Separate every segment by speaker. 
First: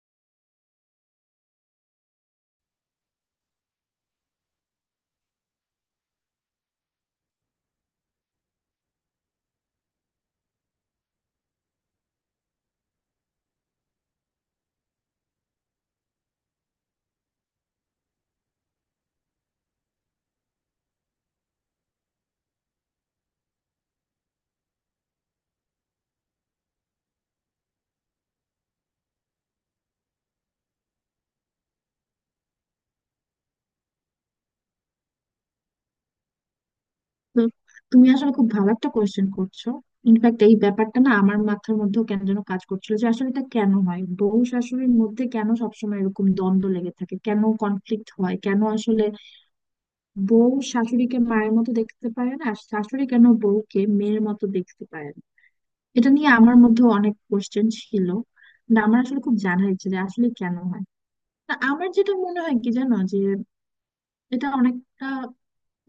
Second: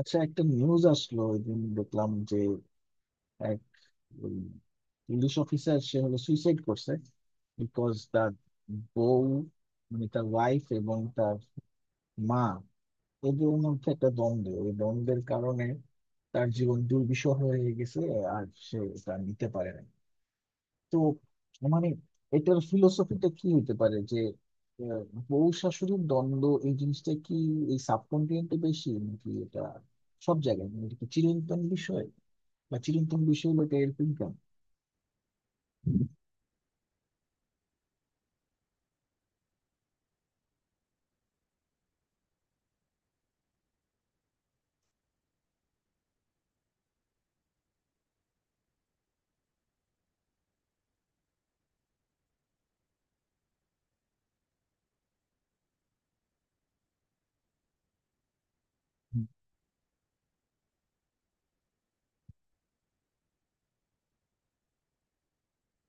Speaker 1: আচ্ছা, একটা নিউজ আসলো ওই দিন দেখলাম যে এক ইংলিশ অফিসার সে হলো সুইসাইড করছে, বিকজ তার বউ, তার ওয়াইফ এবং তার মা, এদের মধ্যে একটা দ্বন্দ্ব। ওই দ্বন্দ্বের কারণে তার জীবন দুর্বিষহ হয়ে গেছে আর সে তা নিতে পারে না। তো মানে এটার ফিলোসফিটা কি হতে পারে যে আহ, বউ শাশুড়ির দ্বন্দ্ব এই জিনিসটা কি এই সাবকন্টিনেন্টে বেশি নাকি এটা সব জায়গায়, এটা কি চিরন্তন বিষয়, বা চিরন্তন বিষয় হলো, এটা এরকম কেন? হুম,
Speaker 2: তো তুমি আসলে খুব ভালো একটা কোয়েশ্চেন করছো। ইনফ্যাক্ট এই ব্যাপারটা না আমার মাথার মধ্যেও কেন যেন কাজ করছিল যে আসলে এটা কেন হয়, বউ শাশুড়ির মধ্যে কেন সবসময় এরকম দ্বন্দ্ব লেগে থাকে, কেন কনফ্লিক্ট হয়, কেন আসলে বউ শাশুড়িকে মায়ের মতো দেখতে পারে না আর শাশুড়ি কেন বউকে মেয়ের মতো দেখতে পারে না। এটা নিয়ে আমার মধ্যে অনেক কোয়েশ্চেন ছিল। না, আমার আসলে খুব জানার ইচ্ছে যে আসলে কেন হয়। তা আমার যেটা মনে হয় কি জানো, যে এটা অনেকটা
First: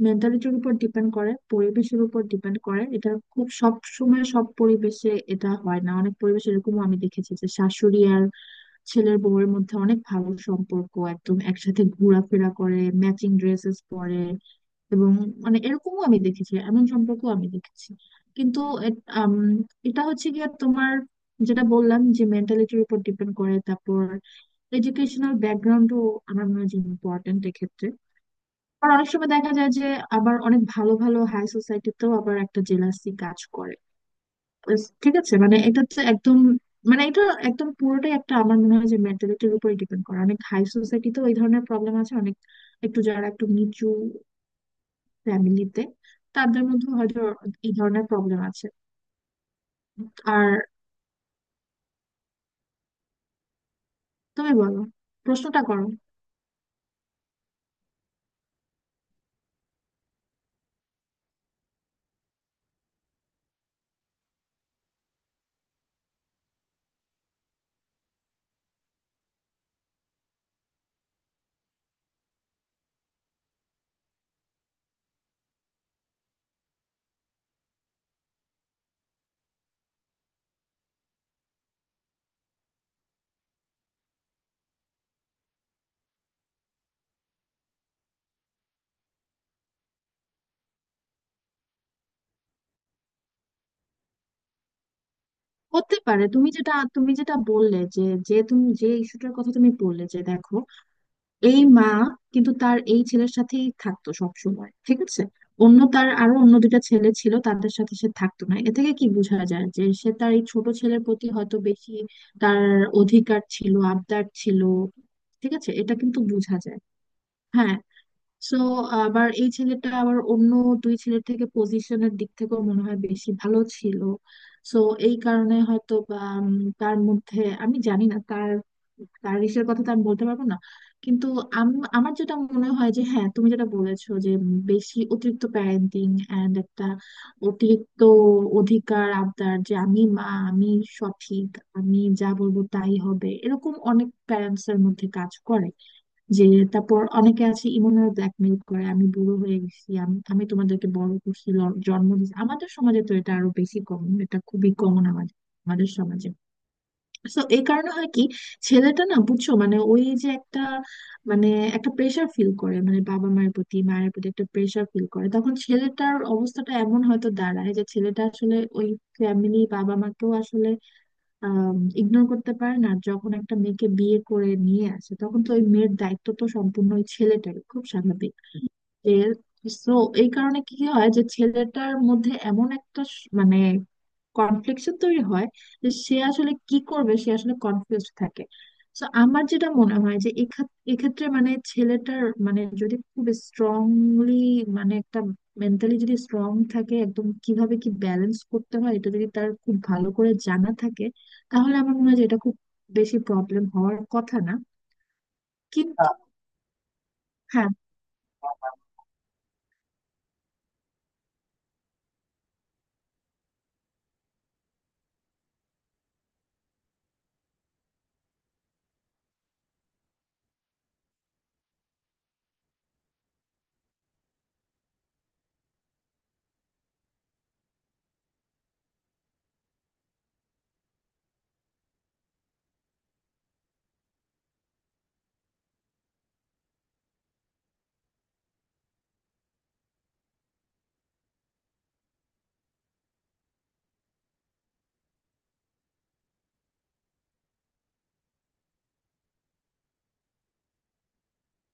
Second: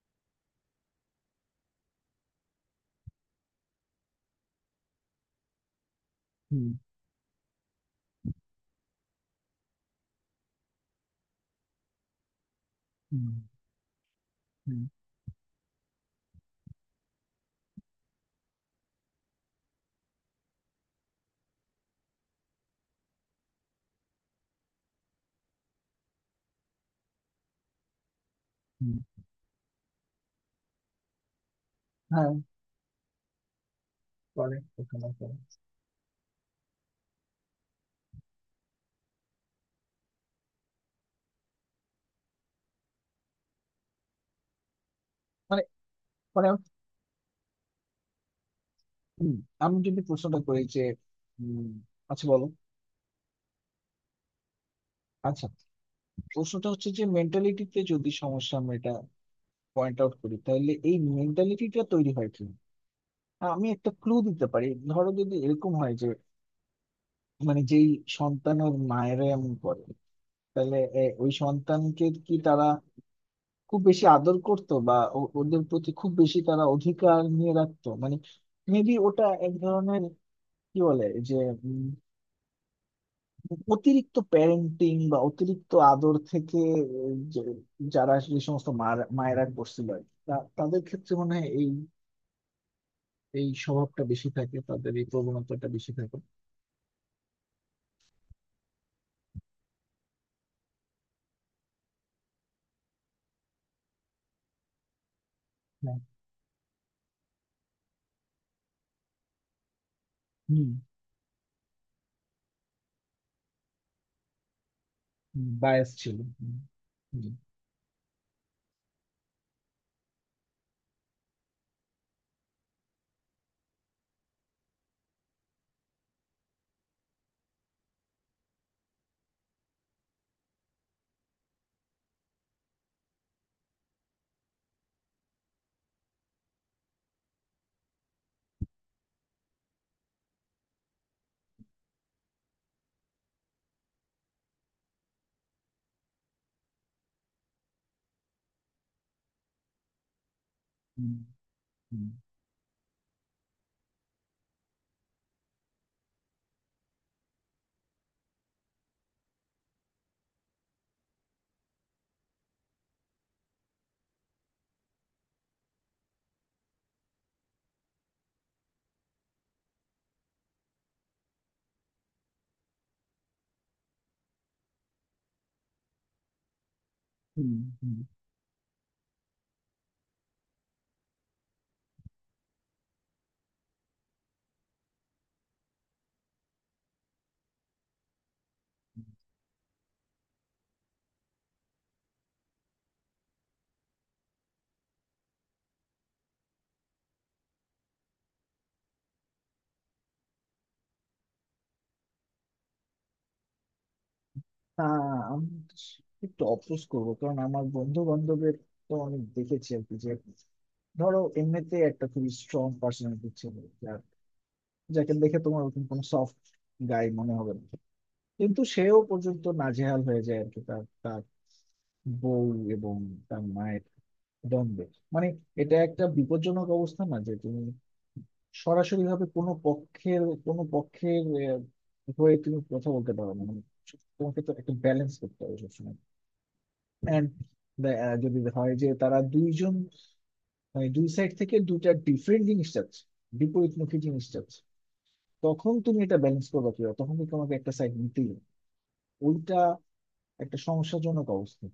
Speaker 2: মেন্টালিটির উপর ডিপেন্ড করে, পরিবেশের উপর ডিপেন্ড করে। এটা খুব সব সময় সব পরিবেশে এটা হয় না। অনেক পরিবেশে
Speaker 1: হুম,
Speaker 2: এরকমও আমি দেখেছি যে শাশুড়ি আর ছেলের বউয়ের মধ্যে অনেক ভালো সম্পর্ক, একদম একসাথে ঘোরাফেরা করে,
Speaker 1: হুম,
Speaker 2: ম্যাচিং ড্রেসেস পরে।
Speaker 1: হুম,
Speaker 2: এবং মানে এরকমও আমি দেখেছি, এমন সম্পর্ক আমি দেখেছি। কিন্তু এ- আম, এটা হচ্ছে গিয়ে তোমার যেটা বললাম যে মেন্টালিটির উপর ডিপেন্ড করে, তারপর এডুকেশনাল ব্যাকগ্রাউন্ডও আমার মনে হয় যে ইম্পর্টেন্ট। আর
Speaker 1: হুম।
Speaker 2: অনেক সময় দেখা যায় যে আবার অনেক ভালো ভালো হাই সোসাইটিতেও
Speaker 1: হ্যাঁ,
Speaker 2: আবার একটা জেলাসি কাজ করে।
Speaker 1: করে। ওখানে
Speaker 2: ঠিক আছে,
Speaker 1: করে।
Speaker 2: মানে এটা তো একদম মানে এটা একদম পুরোটাই একটা আমার মনে হয় যে মেন্টালিটির উপরে ডিপেন্ড করে। অনেক হাই সোসাইটিতেও এই ধরনের প্রবলেম আছে, অনেক একটু যারা একটু নিচু
Speaker 1: মানে
Speaker 2: ফ্যামিলিতে
Speaker 1: মানে আমি,
Speaker 2: তাদের মধ্যে হয়তো এই ধরনের প্রবলেম আছে।
Speaker 1: হুম, আমি যদি প্রশ্নটা
Speaker 2: আর
Speaker 1: করি যে, উম, আচ্ছা বলো।
Speaker 2: তুমি বলো,
Speaker 1: আচ্ছা,
Speaker 2: প্রশ্নটা করো।
Speaker 1: প্রশ্নটা হচ্ছে যে মেন্টালিটিতে যদি সমস্যা, আমরা এটা পয়েন্ট আউট করি, তাহলে এই মেন্টালিটিটা তৈরি হয় কি? হ্যাঁ, আমি একটা ক্লু দিতে পারি। ধরো যদি এরকম হয় যে, যেই সন্তান ওর মায়ের এমন করে, তাহলে ওই সন্তানকে কি তারা খুব বেশি আদর করতো বা ওদের প্রতি খুব বেশি তারা অধিকার নিয়ে রাখতো। মেবি ওটা এক ধরনের, কি বলে যে, উম, অতিরিক্ত প্যারেন্টিং বা অতিরিক্ত আদর থেকে, যে যারা যে সমস্ত মায়েরা করছিল আর কি, তাদের ক্ষেত্রে মনে হয় এই এই স্বভাবটা বেশি থাকে, তাদের এই প্রবণতাটা বেশি
Speaker 2: হতে
Speaker 1: থাকে।
Speaker 2: পারে, তুমি যেটা বললে যে, যে তুমি যে ইস্যুটার কথা তুমি বললে যে দেখো, এই মা কিন্তু তার এই ছেলের সাথেই থাকতো সব সময়, ঠিক আছে। অন্য
Speaker 1: হ্যাঁ।
Speaker 2: তার আরো অন্য দুইটা ছেলে ছিল, তাদের সাথে সে থাকতো না। এ থেকে কি বোঝা যায় যে সে তার এই ছোট
Speaker 1: হুম
Speaker 2: ছেলের প্রতি হয়তো বেশি তার অধিকার ছিল, আবদার ছিল। ঠিক আছে,
Speaker 1: বায়াস
Speaker 2: এটা
Speaker 1: ছিল।
Speaker 2: কিন্তু
Speaker 1: হুম,
Speaker 2: বোঝা যায়।
Speaker 1: হুম,
Speaker 2: হ্যাঁ, সো আবার এই ছেলেটা আবার অন্য দুই ছেলের থেকে পজিশনের দিক থেকেও মনে হয় বেশি ভালো ছিল। সো এই কারণে হয়তো বা তার মধ্যে আমি জানি না, তার তার ইসের কথা তো আমি বলতে পারবো না। কিন্তু আমার যেটা মনে হয় যে হ্যাঁ, তুমি যেটা বলেছো যে বেশি অতিরিক্ত প্যারেন্টিং এন্ড একটা অতিরিক্ত অধিকার আবদার যে আমি মা, আমি সঠিক, আমি যা বলবো তাই হবে, এরকম অনেক প্যারেন্টস এর মধ্যে কাজ করে। যে তারপর অনেকে আছে ইমোশনাল ব্ল্যাকমেল করে, আমি বুড়ো হয়ে গেছি, আমি আমি তোমাদেরকে বড়
Speaker 1: হুম,
Speaker 2: করছি, জন্ম দিয়েছি। আমাদের সমাজে তো এটা আরো বেশি কমন, এটা খুবই কমন আমাদের আমাদের সমাজে। তো এই কারণে হয় কি, ছেলেটা না বুঝছো মানে ওই যে একটা মানে একটা প্রেশার ফিল করে মানে বাবা মায়ের প্রতি, মায়ের প্রতি একটা প্রেশার ফিল করে। তখন ছেলেটার অবস্থাটা এমন হয়তো দাঁড়ায় যে ছেলেটা আসলে ওই ফ্যামিলি বাবা মাকেও আসলে ইগনোর করতে পারেন। আর যখন একটা মেয়েকে বিয়ে করে নিয়ে আসে তখন তো ওই মেয়ের দায়িত্ব তো সম্পূর্ণ ওই
Speaker 1: হুম,
Speaker 2: ছেলেটার, খুব
Speaker 1: হুম, হুম।
Speaker 2: স্বাভাবিক। তো এই কারণে কি হয় যে ছেলেটার মধ্যে এমন একটা মানে কনফ্লিকশন তৈরি হয় যে সে আসলে কি করবে, সে আসলে কনফিউজ থাকে। তো আমার যেটা মনে হয় যে এক্ষেত্রে মানে ছেলেটার মানে যদি খুব স্ট্রংলি মানে একটা মেন্টালি যদি স্ট্রং থাকে একদম, কিভাবে কি ব্যালেন্স করতে হয় এটা যদি তার খুব ভালো করে জানা থাকে তাহলে আমার মনে হয় যে এটা খুব বেশি প্রবলেম হওয়ার কথা না।
Speaker 1: আমি
Speaker 2: কিন্তু
Speaker 1: একটু অফোর্স করবো, কারণ আমার
Speaker 2: হ্যাঁ,
Speaker 1: বন্ধু বান্ধবের তো অনেক দেখেছি আর কি যে, ধরো এমনিতে একটা খুবই স্ট্রং পার্সোনালিটি ছিল, যার, যাকে দেখে তোমার ওরকম কোনো সফট গাই মনে হবে না, কিন্তু সেও পর্যন্ত নাজেহাল হয়ে যায় আর কি, তার তার বউ এবং তার মায়ের দ্বন্দ্বে। মানে এটা একটা বিপজ্জনক অবস্থা না যে তুমি সরাসরি ভাবে কোনো পক্ষের আহ, হয়ে তুমি কথা বলতে পারো না। মানে তোমাকে তো একটা ব্যালেন্স করতে হবে সবসময়। অ্যান্ড যদি হয় যে তারা দুইজন, দুই সাইড থেকে দুইটা ডিফারেন্ট জিনিস চাচ্ছে, বিপরীতমুখী জিনিস চাচ্ছে, তখন তুমি এটা ব্যালেন্স করবে কিভাবে? তখন কিন্তু তোমাকে একটা সাইড নিতেই হবে। ওইটা একটা সমস্যাজনক অবস্থা।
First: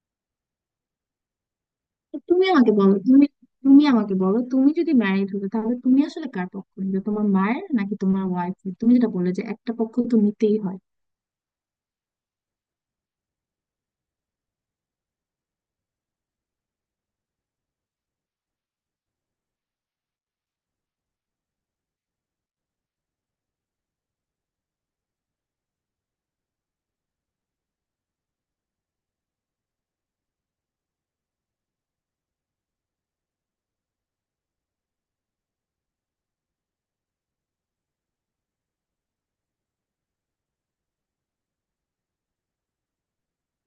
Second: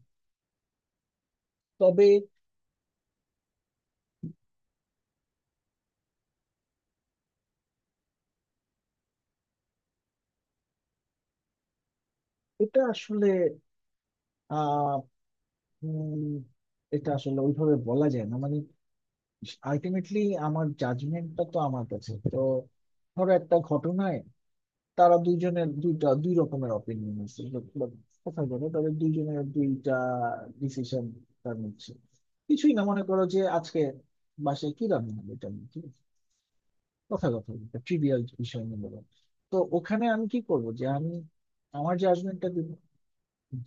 Speaker 1: তবে
Speaker 2: তো তুমি আমাকে বলো, তুমি তুমি আমাকে বলো তুমি যদি ম্যারিড হতো তাহলে তুমি আসলে কার পক্ষ নিতে, তোমার মায়ের নাকি তোমার ওয়াইফের, তুমি যেটা বললে যে একটা পক্ষ তো নিতেই হয়।
Speaker 1: এটা আসলে, আহ উম, এটা আসলে ওইভাবে বলা যায় না। আলটিমেটলি আমার জাজমেন্টটা তো আমার কাছে তো, ধরো একটা ঘটনায় তারা দুইজনের দুইটা দুই রকমের অপিনিয়ন আছে, but কথা বলে তাদের দুইজনের দুইটা ডিসিশন, তার মধ্যে কিছুই না, মনে করো যে আজকে বাসায় কি রান্না হবে, এটা নিয়ে, ঠিক আছে? কথা কথা একটা ট্রিভিয়াল বিষয় নিয়ে বলো। তো ওখানে আমি কি করব যে আমি আমার জাজমেন্টটা দিব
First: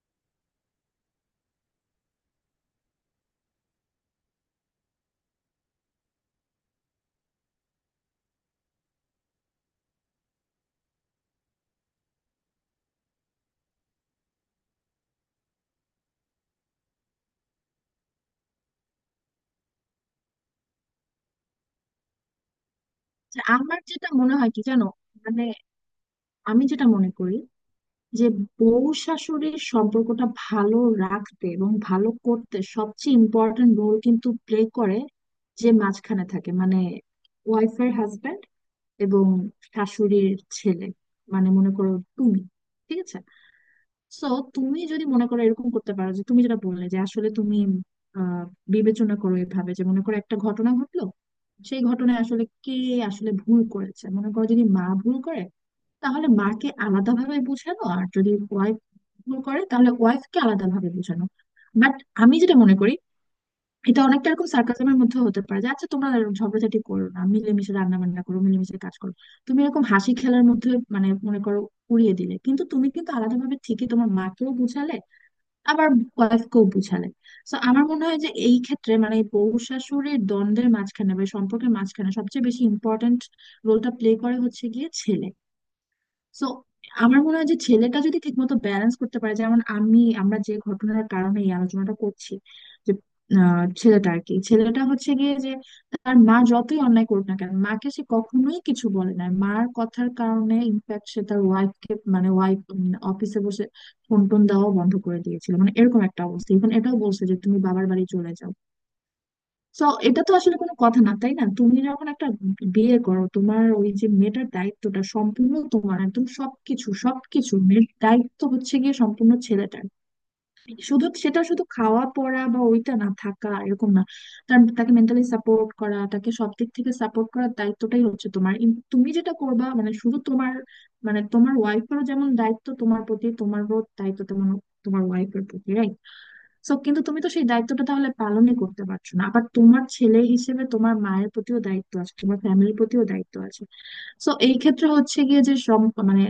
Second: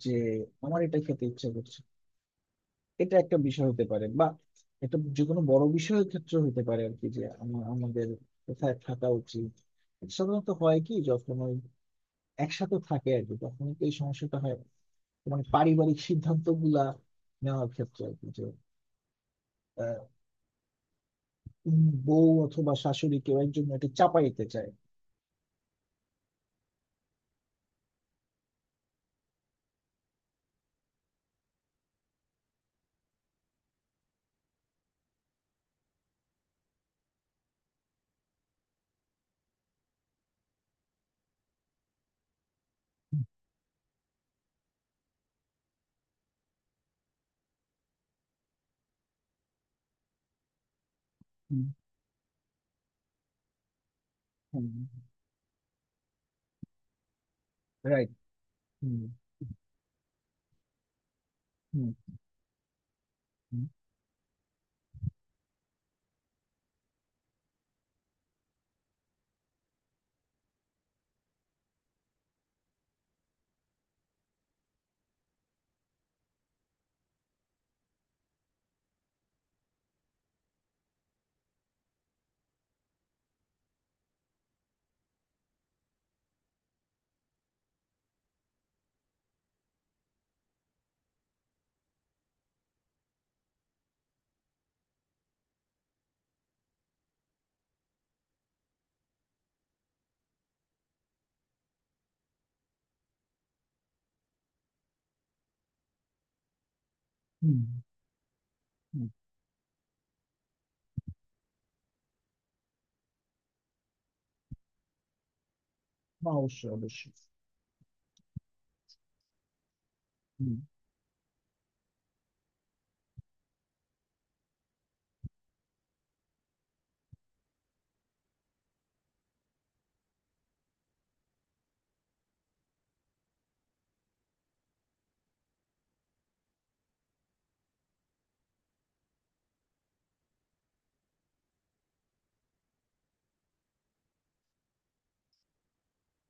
Speaker 1: যে আমার এটা খেতে ইচ্ছা করছে। এটা একটা বিষয় হতে পারে, বা একটা যে কোনো বড় বিষয়ের ক্ষেত্রে হতে পারে আর কি, যে আমাদের কোথায় থাকা উচিত। এটা সাধারণত হয় কি, যখন ওই একসাথে থাকে আর কি, তখন তো এই সমস্যাটা হয়। মানে পারিবারিক সিদ্ধান্ত গুলা নেওয়ার ক্ষেত্রে আর কি, যে আহ, বউ অথবা শাশুড়ি কেউ
Speaker 2: যে
Speaker 1: একজন
Speaker 2: আমার
Speaker 1: এটা
Speaker 2: যেটা মনে
Speaker 1: চাপাইতে
Speaker 2: হয় কি
Speaker 1: চায়।
Speaker 2: জানো, মানে আমি যেটা মনে করি যে বউ শাশুড়ির সম্পর্কটা ভালো রাখতে এবং ভালো করতে সবচেয়ে ইম্পর্টেন্ট রোল কিন্তু প্লে করে যে মাঝখানে থাকে, মানে ওয়াইফের হাজবেন্ড এবং শাশুড়ির ছেলে। মানে মনে করো তুমি, ঠিক আছে, সো তুমি যদি মনে করো এরকম করতে পারো যে তুমি যেটা বললে যে আসলে তুমি আহ বিবেচনা করো এভাবে যে মনে করো একটা ঘটনা ঘটলো, সেই ঘটনায় আসলে কে আসলে ভুল করেছে, মনে
Speaker 1: রাইট।
Speaker 2: করো যদি
Speaker 1: হুম
Speaker 2: মা ভুল করে তাহলে মাকে আলাদাভাবে বোঝানো, আর
Speaker 1: রাইট।
Speaker 2: যদি ওয়াইফ
Speaker 1: হুম
Speaker 2: ভুল করে তাহলে ওয়াইফকে আলাদাভাবে বোঝানো।
Speaker 1: হুম
Speaker 2: বাট আমি যেটা মনে করি,
Speaker 1: হুম
Speaker 2: এটা অনেকটা এরকম সার্কাসমের মধ্যে হতে পারে যে আচ্ছা তোমরা এরকম ঝগড়াঝাটি করো না, মিলেমিশে রান্না বান্না করো, মিলেমিশে কাজ করো। তুমি এরকম হাসি খেলার মধ্যে মানে মনে করো উড়িয়ে দিলে, কিন্তু তুমি কিন্তু আলাদাভাবে ঠিকই তোমার মাকেও বুঝালে, আবার ওয়াইফকেও বুঝালে। তো আমার মনে হয় যে এই ক্ষেত্রে মানে এই বউ শাশুড়ির দ্বন্দ্বের মাঝখানে বা এই সম্পর্কের মাঝখানে সবচেয়ে বেশি ইম্পর্ট্যান্ট রোলটা প্লে করে হচ্ছে গিয়ে ছেলে। সো আমার মনে হয় যে ছেলেটা যদি ঠিকমতো ব্যালেন্স করতে পারে, যেমন আমরা যে ঘটনার কারণে এই আলোচনাটা করছি যে ছেলেটা আর কি, ছেলেটা হচ্ছে গিয়ে যে তার মা যতই অন্যায় করুক না কেন মাকে সে কখনোই কিছু বলে না, মার কথার কারণে ইনফ্যাক্ট সে তার ওয়াইফকে মানে ওয়াইফ অফিসে বসে ফোন টোন দেওয়াও বন্ধ করে দিয়েছিল, মানে এরকম একটা অবস্থা। ইভেন এটাও বলছে যে তুমি
Speaker 1: হুম,
Speaker 2: বাবার বাড়ি চলে যাও।
Speaker 1: হুম,
Speaker 2: তো এটা তো আসলে কোনো কথা না, তাই না? তুমি যখন একটা বিয়ে করো তোমার ওই যে মেয়েটার দায়িত্বটা সম্পূর্ণ তোমার, একদম
Speaker 1: অবশ্যই,
Speaker 2: সবকিছু
Speaker 1: অবশ্যই।
Speaker 2: সবকিছু মেয়ের দায়িত্ব হচ্ছে গিয়ে সম্পূর্ণ ছেলেটার।
Speaker 1: হুম।
Speaker 2: শুধু সেটা শুধু খাওয়া পড়া বা ওইটা না থাকা এরকম না, তাকে মেন্টালি সাপোর্ট করা, তাকে সব দিক থেকে সাপোর্ট করার দায়িত্বটাই হচ্ছে তোমার। তুমি যেটা করবা মানে শুধু তোমার মানে তোমার ওয়াইফেরও যেমন দায়িত্ব তোমার প্রতি, তোমারও দায়িত্ব তেমন তোমার ওয়াইফের প্রতি, right? সো কিন্তু তুমি তো সেই দায়িত্বটা তাহলে পালনই করতে পারছো না। আবার তোমার ছেলে হিসেবে তোমার মায়ের প্রতিও দায়িত্ব আছে, তোমার ফ্যামিলির প্রতিও দায়িত্ব আছে। সো এই ক্ষেত্রে হচ্ছে গিয়ে যে সব মানে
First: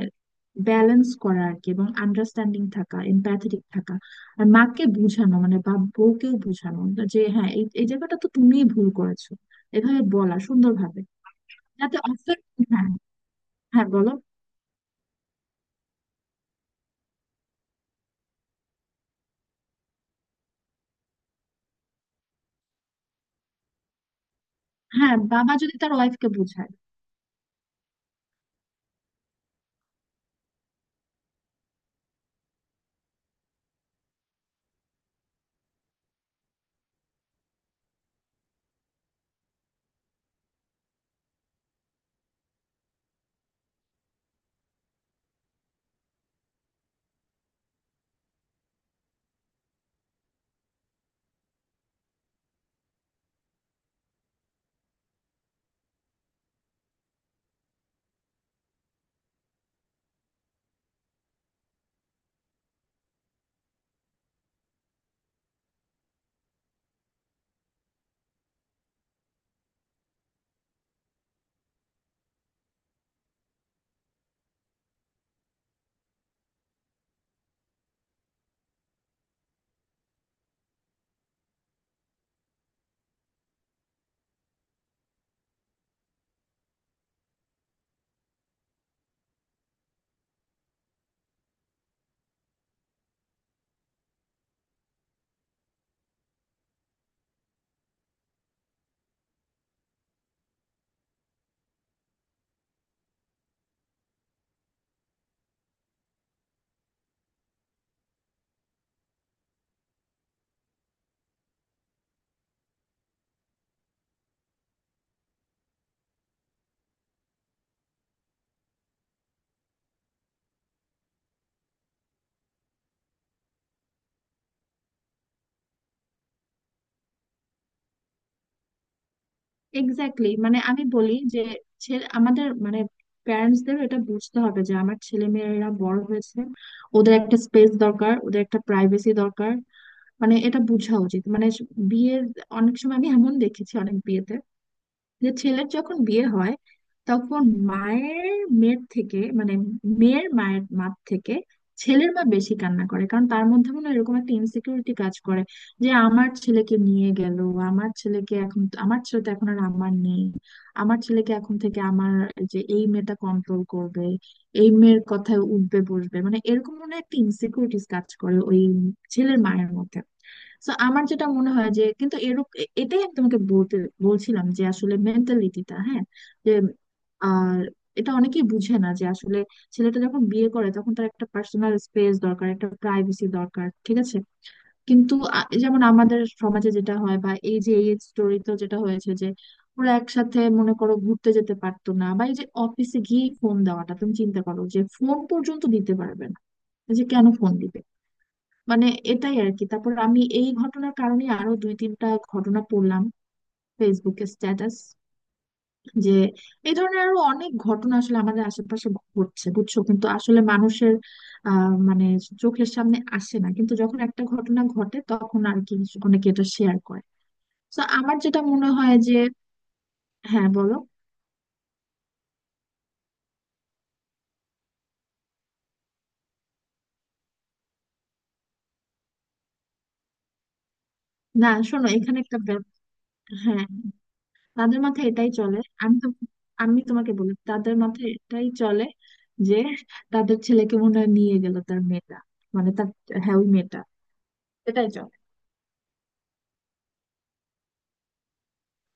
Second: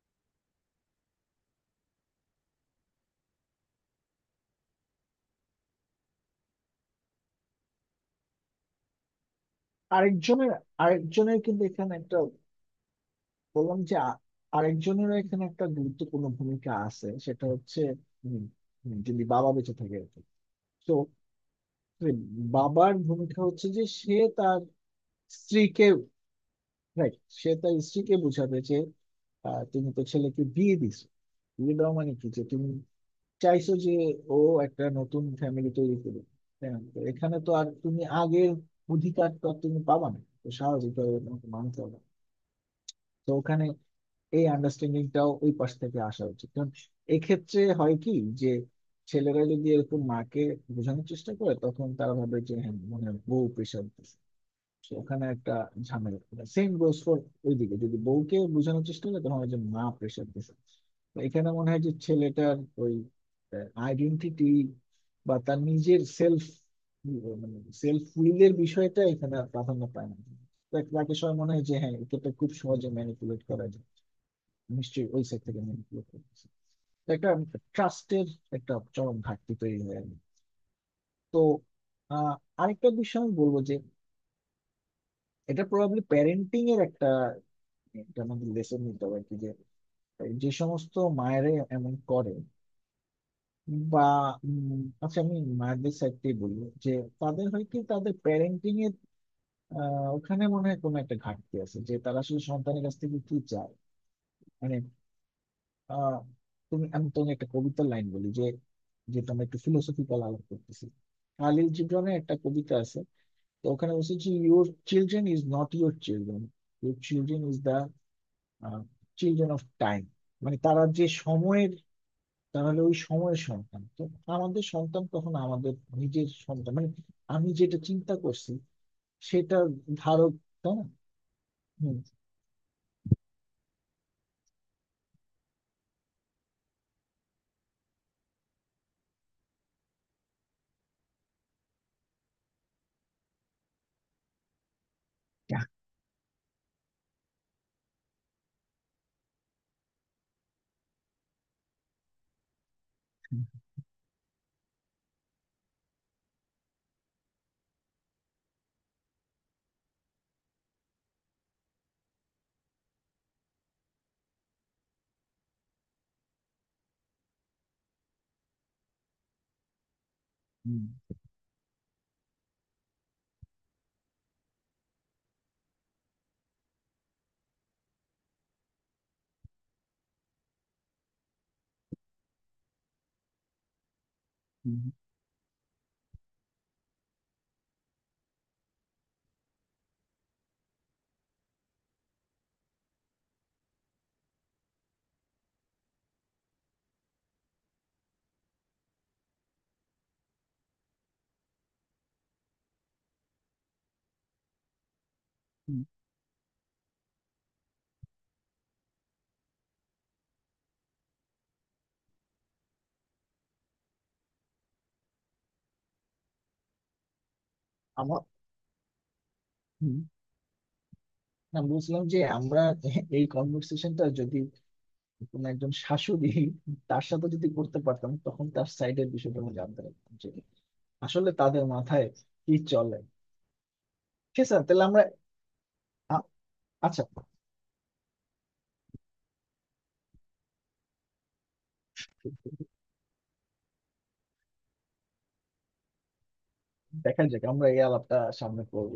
Speaker 2: ব্যালেন্স করা আর কি, এবং আন্ডারস্ট্যান্ডিং থাকা, এমপ্যাথেটিক থাকা। আর মাকে বোঝানো মানে বা বউকেও বোঝানো যে হ্যাঁ এই এই জায়গাটা তো তুমিই ভুল করেছো, এভাবে বলা
Speaker 1: আরেকজনের
Speaker 2: সুন্দরভাবে
Speaker 1: আরেকজনের কিন্তু এখানে
Speaker 2: যাতে
Speaker 1: একটা,
Speaker 2: অফেক্ট। হ্যাঁ,
Speaker 1: বললাম
Speaker 2: হ্যাঁ
Speaker 1: যে
Speaker 2: বলো।
Speaker 1: আরেকজনেরও এখানে একটা গুরুত্বপূর্ণ ভূমিকা আছে, সেটা হচ্ছে উম, যদি বাবা বেঁচে থাকে আর কি। তো এই বাবার ভূমিকা হচ্ছে যে সে তার
Speaker 2: হ্যাঁ, বাবা যদি
Speaker 1: স্ত্রীকে,
Speaker 2: তার ওয়াইফকে বোঝায়।
Speaker 1: রাইট, সে তার স্ত্রীকে বোঝাবে যে, তুমি তো ছেলেকে বিয়ে দিছো, বিয়ে দেওয়া মানে কি, যে তুমি চাইছো যে ও একটা নতুন ফ্যামিলি তৈরি করবে, তাই না? তো এখানে তো আর তুমি আগের অধিকার তো আর তুমি পাবা না, তো স্বাভাবিকভাবে তোমাকে মানতে হবে। তো ওখানে এই আন্ডারস্ট্যান্ডিংটাও ওই পাশ থেকে আসা উচিত, কারণ এক্ষেত্রে হয় কি যে, ছেলেরা যদি এরকম মাকে বোঝানোর চেষ্টা করে, তখন তারা ভাবে যে হ্যাঁ, মনে হয় বউ প্রেশার দিচ্ছে। So ওখানে একটা ঝামেলা। সেম গোস ফর ওইদিকে, যদি বউকে বোঝানোর চেষ্টা করে তখন হয় যে মা প্রেশার দিচ্ছে। তো এখানে মনে হয় যে ছেলেটার ওই আইডেন্টিটি বা তার নিজের সেলফ, মানে সেলফ উইলের বিষয়টা এখানে আর প্রাধান্য পায় না। তাকে সবাই মনে হয় যে, হ্যাঁ, এটাকে খুব সহজে ম্যানিপুলেট করা যায়, নিশ্চয়ই ওই সেক্টর থেকে আমি improve করতেছি। তো একটা ট্রাস্টের একটা চরম ঘাটতি তৈরি হয়ে গেল। তো আহ, আরেকটা বিষয় আমি বলবো যে এটা প্রবাবলি প্যারেন্টিং এর একটা, একটা আমাদের লেসন নিতে হবে আর কি, যে যে সমস্ত মায়েরা এমন করে, বা আচ্ছা, আমি মায়েদের সাইড থেকে বলবো যে তাদের হয় কি তাদের প্যারেন্টিং এর ওখানে মনে হয় কোনো একটা ঘাটতি আছে, যে তারা আসলে সন্তানের কাছ থেকে কি চায়। মানে আহ তুমি, আমি তোমাকে একটা কবিতার লাইন বলি, যে, যেটা আমরা একটু ফিলোসফিক্যাল আলাপ করতেছি, খালিল জিব্রানের একটা কবিতা আছে। তো ওখানে বলছে যে, your children is not your children, your children is the children of time. মানে তারা যে সময়ের, তাহলে ওই সময়ের সন্তান তো, আমাদের সন্তান কখন আমাদের নিজের সন্তান, মানে আমি যেটা চিন্তা করছি, সেটা
Speaker 2: এক্স্যাক্টলি,
Speaker 1: ধারক,
Speaker 2: মানে
Speaker 1: তাই
Speaker 2: আমি
Speaker 1: না?
Speaker 2: বলি যে
Speaker 1: হুম।
Speaker 2: ছেলে আমাদের মানে প্যারেন্টস দের এটা বুঝতে হবে যে আমার ছেলে মেয়েরা বড় হয়েছে, ওদের একটা স্পেস দরকার, ওদের একটা প্রাইভেসি দরকার। মানে এটা বোঝা উচিত মানে বিয়ের অনেক সময় আমি এমন দেখেছি অনেক বিয়েতে যে ছেলের
Speaker 1: যাক।
Speaker 2: যখন বিয়ে হয় তখন মায়ের মেয়ের থেকে মানে মেয়ের মায়ের মা থেকে ছেলের মা বেশি কান্না করে কারণ তার মধ্যে মনে হয় এরকম একটা ইনসিকিউরিটি কাজ করে যে আমার ছেলেকে নিয়ে গেল, আমার ছেলেকে এখন, আমার ছেলে তো এখন আর আমার নেই, আমার ছেলেকে এখন থেকে আমার যে এই মেয়েটা কন্ট্রোল করবে, এই মেয়ের কথায় উঠবে বসবে, মানে এরকম মনে হয় একটা ইনসিকিউরিটিস কাজ করে ওই ছেলের মায়ের মধ্যে। তো
Speaker 1: হুম,
Speaker 2: আমার যেটা মনে হয় যে কিন্তু এরূপ এটাই আমি তোমাকে বলতে বলছিলাম যে আসলে মেন্টালিটিটা, হ্যাঁ। যে আর এটা অনেকেই বুঝে না যে আসলে ছেলেটা যখন বিয়ে করে তখন তার একটা পার্সোনাল স্পেস দরকার, একটা প্রাইভেসি দরকার, ঠিক আছে।
Speaker 1: হুম,
Speaker 2: কিন্তু যেমন আমাদের সমাজে যেটা হয় বা এই যে এই স্টোরি তো যেটা হয়েছে যে ওরা একসাথে মনে করো ঘুরতে যেতে পারতো না, বা এই যে অফিসে গিয়ে ফোন দেওয়াটা, তুমি চিন্তা করো যে ফোন পর্যন্ত দিতে পারবে না, এই যে কেন ফোন দিবে, মানে এটাই আর কি। তারপর আমি এই ঘটনার কারণে আরো দুই তিনটা ঘটনা পড়লাম ফেসবুকে স্ট্যাটাস,
Speaker 1: হুম,
Speaker 2: যে এই ধরনের আরো অনেক ঘটনা আসলে আমাদের আশেপাশে ঘটছে, বুঝছো, কিন্তু আসলে মানুষের মানে চোখের সামনে আসে না, কিন্তু যখন একটা ঘটনা ঘটে তখন আর কি অনেকে এটা শেয়ার করে। তো আমার
Speaker 1: আমার,
Speaker 2: যেটা মনে হয় যে,
Speaker 1: হুম,
Speaker 2: হ্যাঁ বলো।
Speaker 1: না বুঝলাম যে আমরা এই কনভার্সেশনটা যদি কোনো একজন শাশুড়ি, তার সাথে যদি করতে পারতাম, তখন তার সাইডের বিষয়টা আমি জানতে পারতাম, যে আসলে
Speaker 2: না,
Speaker 1: তাদের
Speaker 2: শোনো
Speaker 1: মাথায়
Speaker 2: এখানে একটা
Speaker 1: কি চলে।
Speaker 2: হ্যাঁ,
Speaker 1: ঠিক আছে,
Speaker 2: তাদের
Speaker 1: তাহলে আমরা,
Speaker 2: মাথায় এটাই চলে। আমি তো
Speaker 1: আ-
Speaker 2: আমি
Speaker 1: আচ্ছা,
Speaker 2: তোমাকে বলি, তাদের মাথায় এটাই চলে যে তাদের ছেলেকে মনে হয় নিয়ে গেল তার মেয়েটা, মানে তার, হ্যাঁ ওই মেয়েটা, এটাই চলে।
Speaker 1: দেখা যাক আমরা এই আলাপটা সামনে করবো।